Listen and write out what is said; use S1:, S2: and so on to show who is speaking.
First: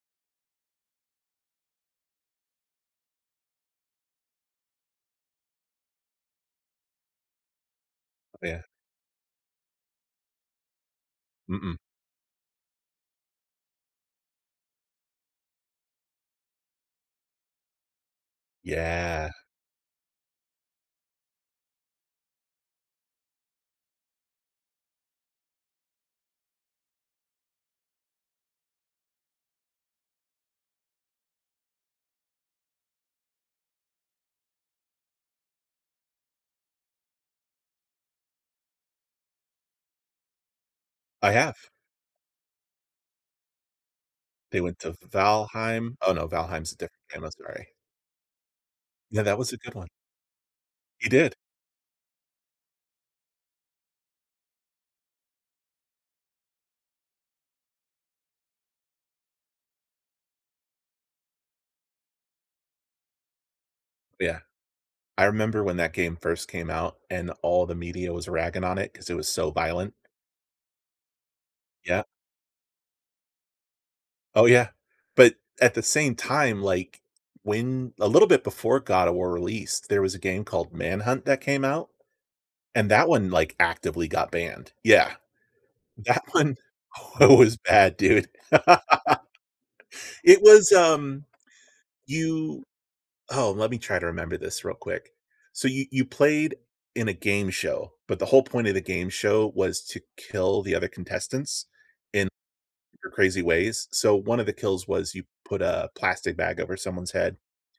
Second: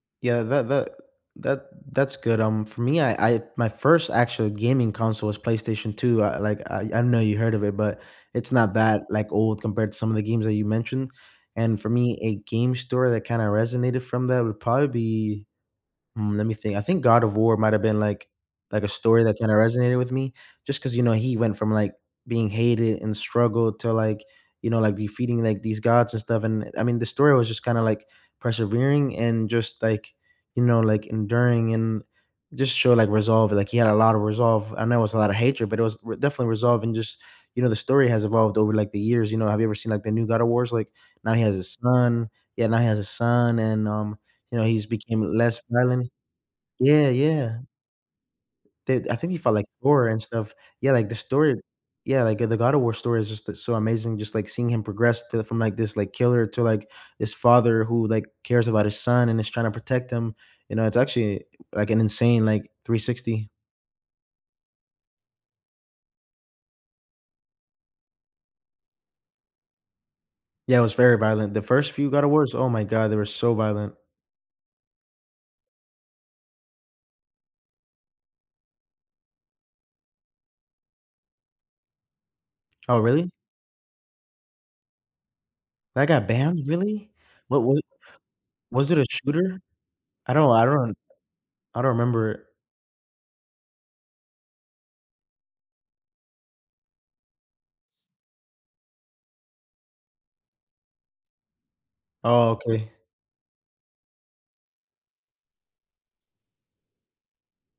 S1: Yeah, tha that that that's good. Um, for me, I I my first actual gaming console was PlayStation 2, uh, like, I I know you heard of it, but it's
S2: Yeah.
S1: not that, like, old compared to some of the games that you mentioned,
S2: Mm-mm.
S1: and for me, a game story that kinda resonated from that would probably be mm, lemme think I think God of War might have been, like like a story
S2: Yeah.
S1: that kinda resonated with me, just 'cause, you know, he went from, like, being hated and struggled to, like, you know, like, defeating, like, these gods and stuff, and, uh I mean, the story was just kinda, like, persevering and just, like, you know, like, enduring and just show, like, resolve like, he had a lotta resolve. I know it was a lotta hatred, but it was r definitely resolving, just you know, the story has evolved over, like, the years. You know, have you ever seen, like, the new God of Wars? Like,
S2: I
S1: now he has a
S2: have.
S1: son yeah, now he has a son, and, um, you
S2: They
S1: know,
S2: went
S1: he's
S2: to V
S1: became less
S2: Valheim.
S1: violent.
S2: Oh, no, Valheim's a different
S1: Yeah,
S2: game, I'm
S1: yeah.
S2: sorry.
S1: The I
S2: Yeah,
S1: think he
S2: that was
S1: fought,
S2: a
S1: like,
S2: good one.
S1: Thor and stuff. Yeah, like,
S2: He
S1: the
S2: did.
S1: stor yeah, like, uh, the God of War story is just a so amazing. Just, like, seeing him progress to from, like, this, like, killer to, like, this father who, like, cares about his son and is trying to protect him. You know, it's actually, like, an insane, like, 360.
S2: Yeah. I remember when that game first came out and all the media was ragging on it 'cause it was so violent.
S1: Yeah, it was very violent. The first
S2: Yeah.
S1: few God of Wars oh my god, they were so violent.
S2: Oh, yeah. But at the same time, like, when a little bit before God of War released, there was a game called Manhunt that came out, and
S1: Oh,
S2: that one,
S1: really?
S2: like, actively got banned. Yeah.
S1: That
S2: That
S1: got
S2: one
S1: banned, really?
S2: oh, it was
S1: What wa
S2: bad, dude.
S1: was it a shooter? I
S2: It
S1: don't I
S2: was,
S1: run
S2: um
S1: I don't 'member it.
S2: you oh, let me try to remember this real quick. So, you you played in a game show, but the whole point of the game show was to kill the other contestants in
S1: Oh, okay.
S2: your crazy ways. So, one of the kills was you put a plastic bag over someone's head.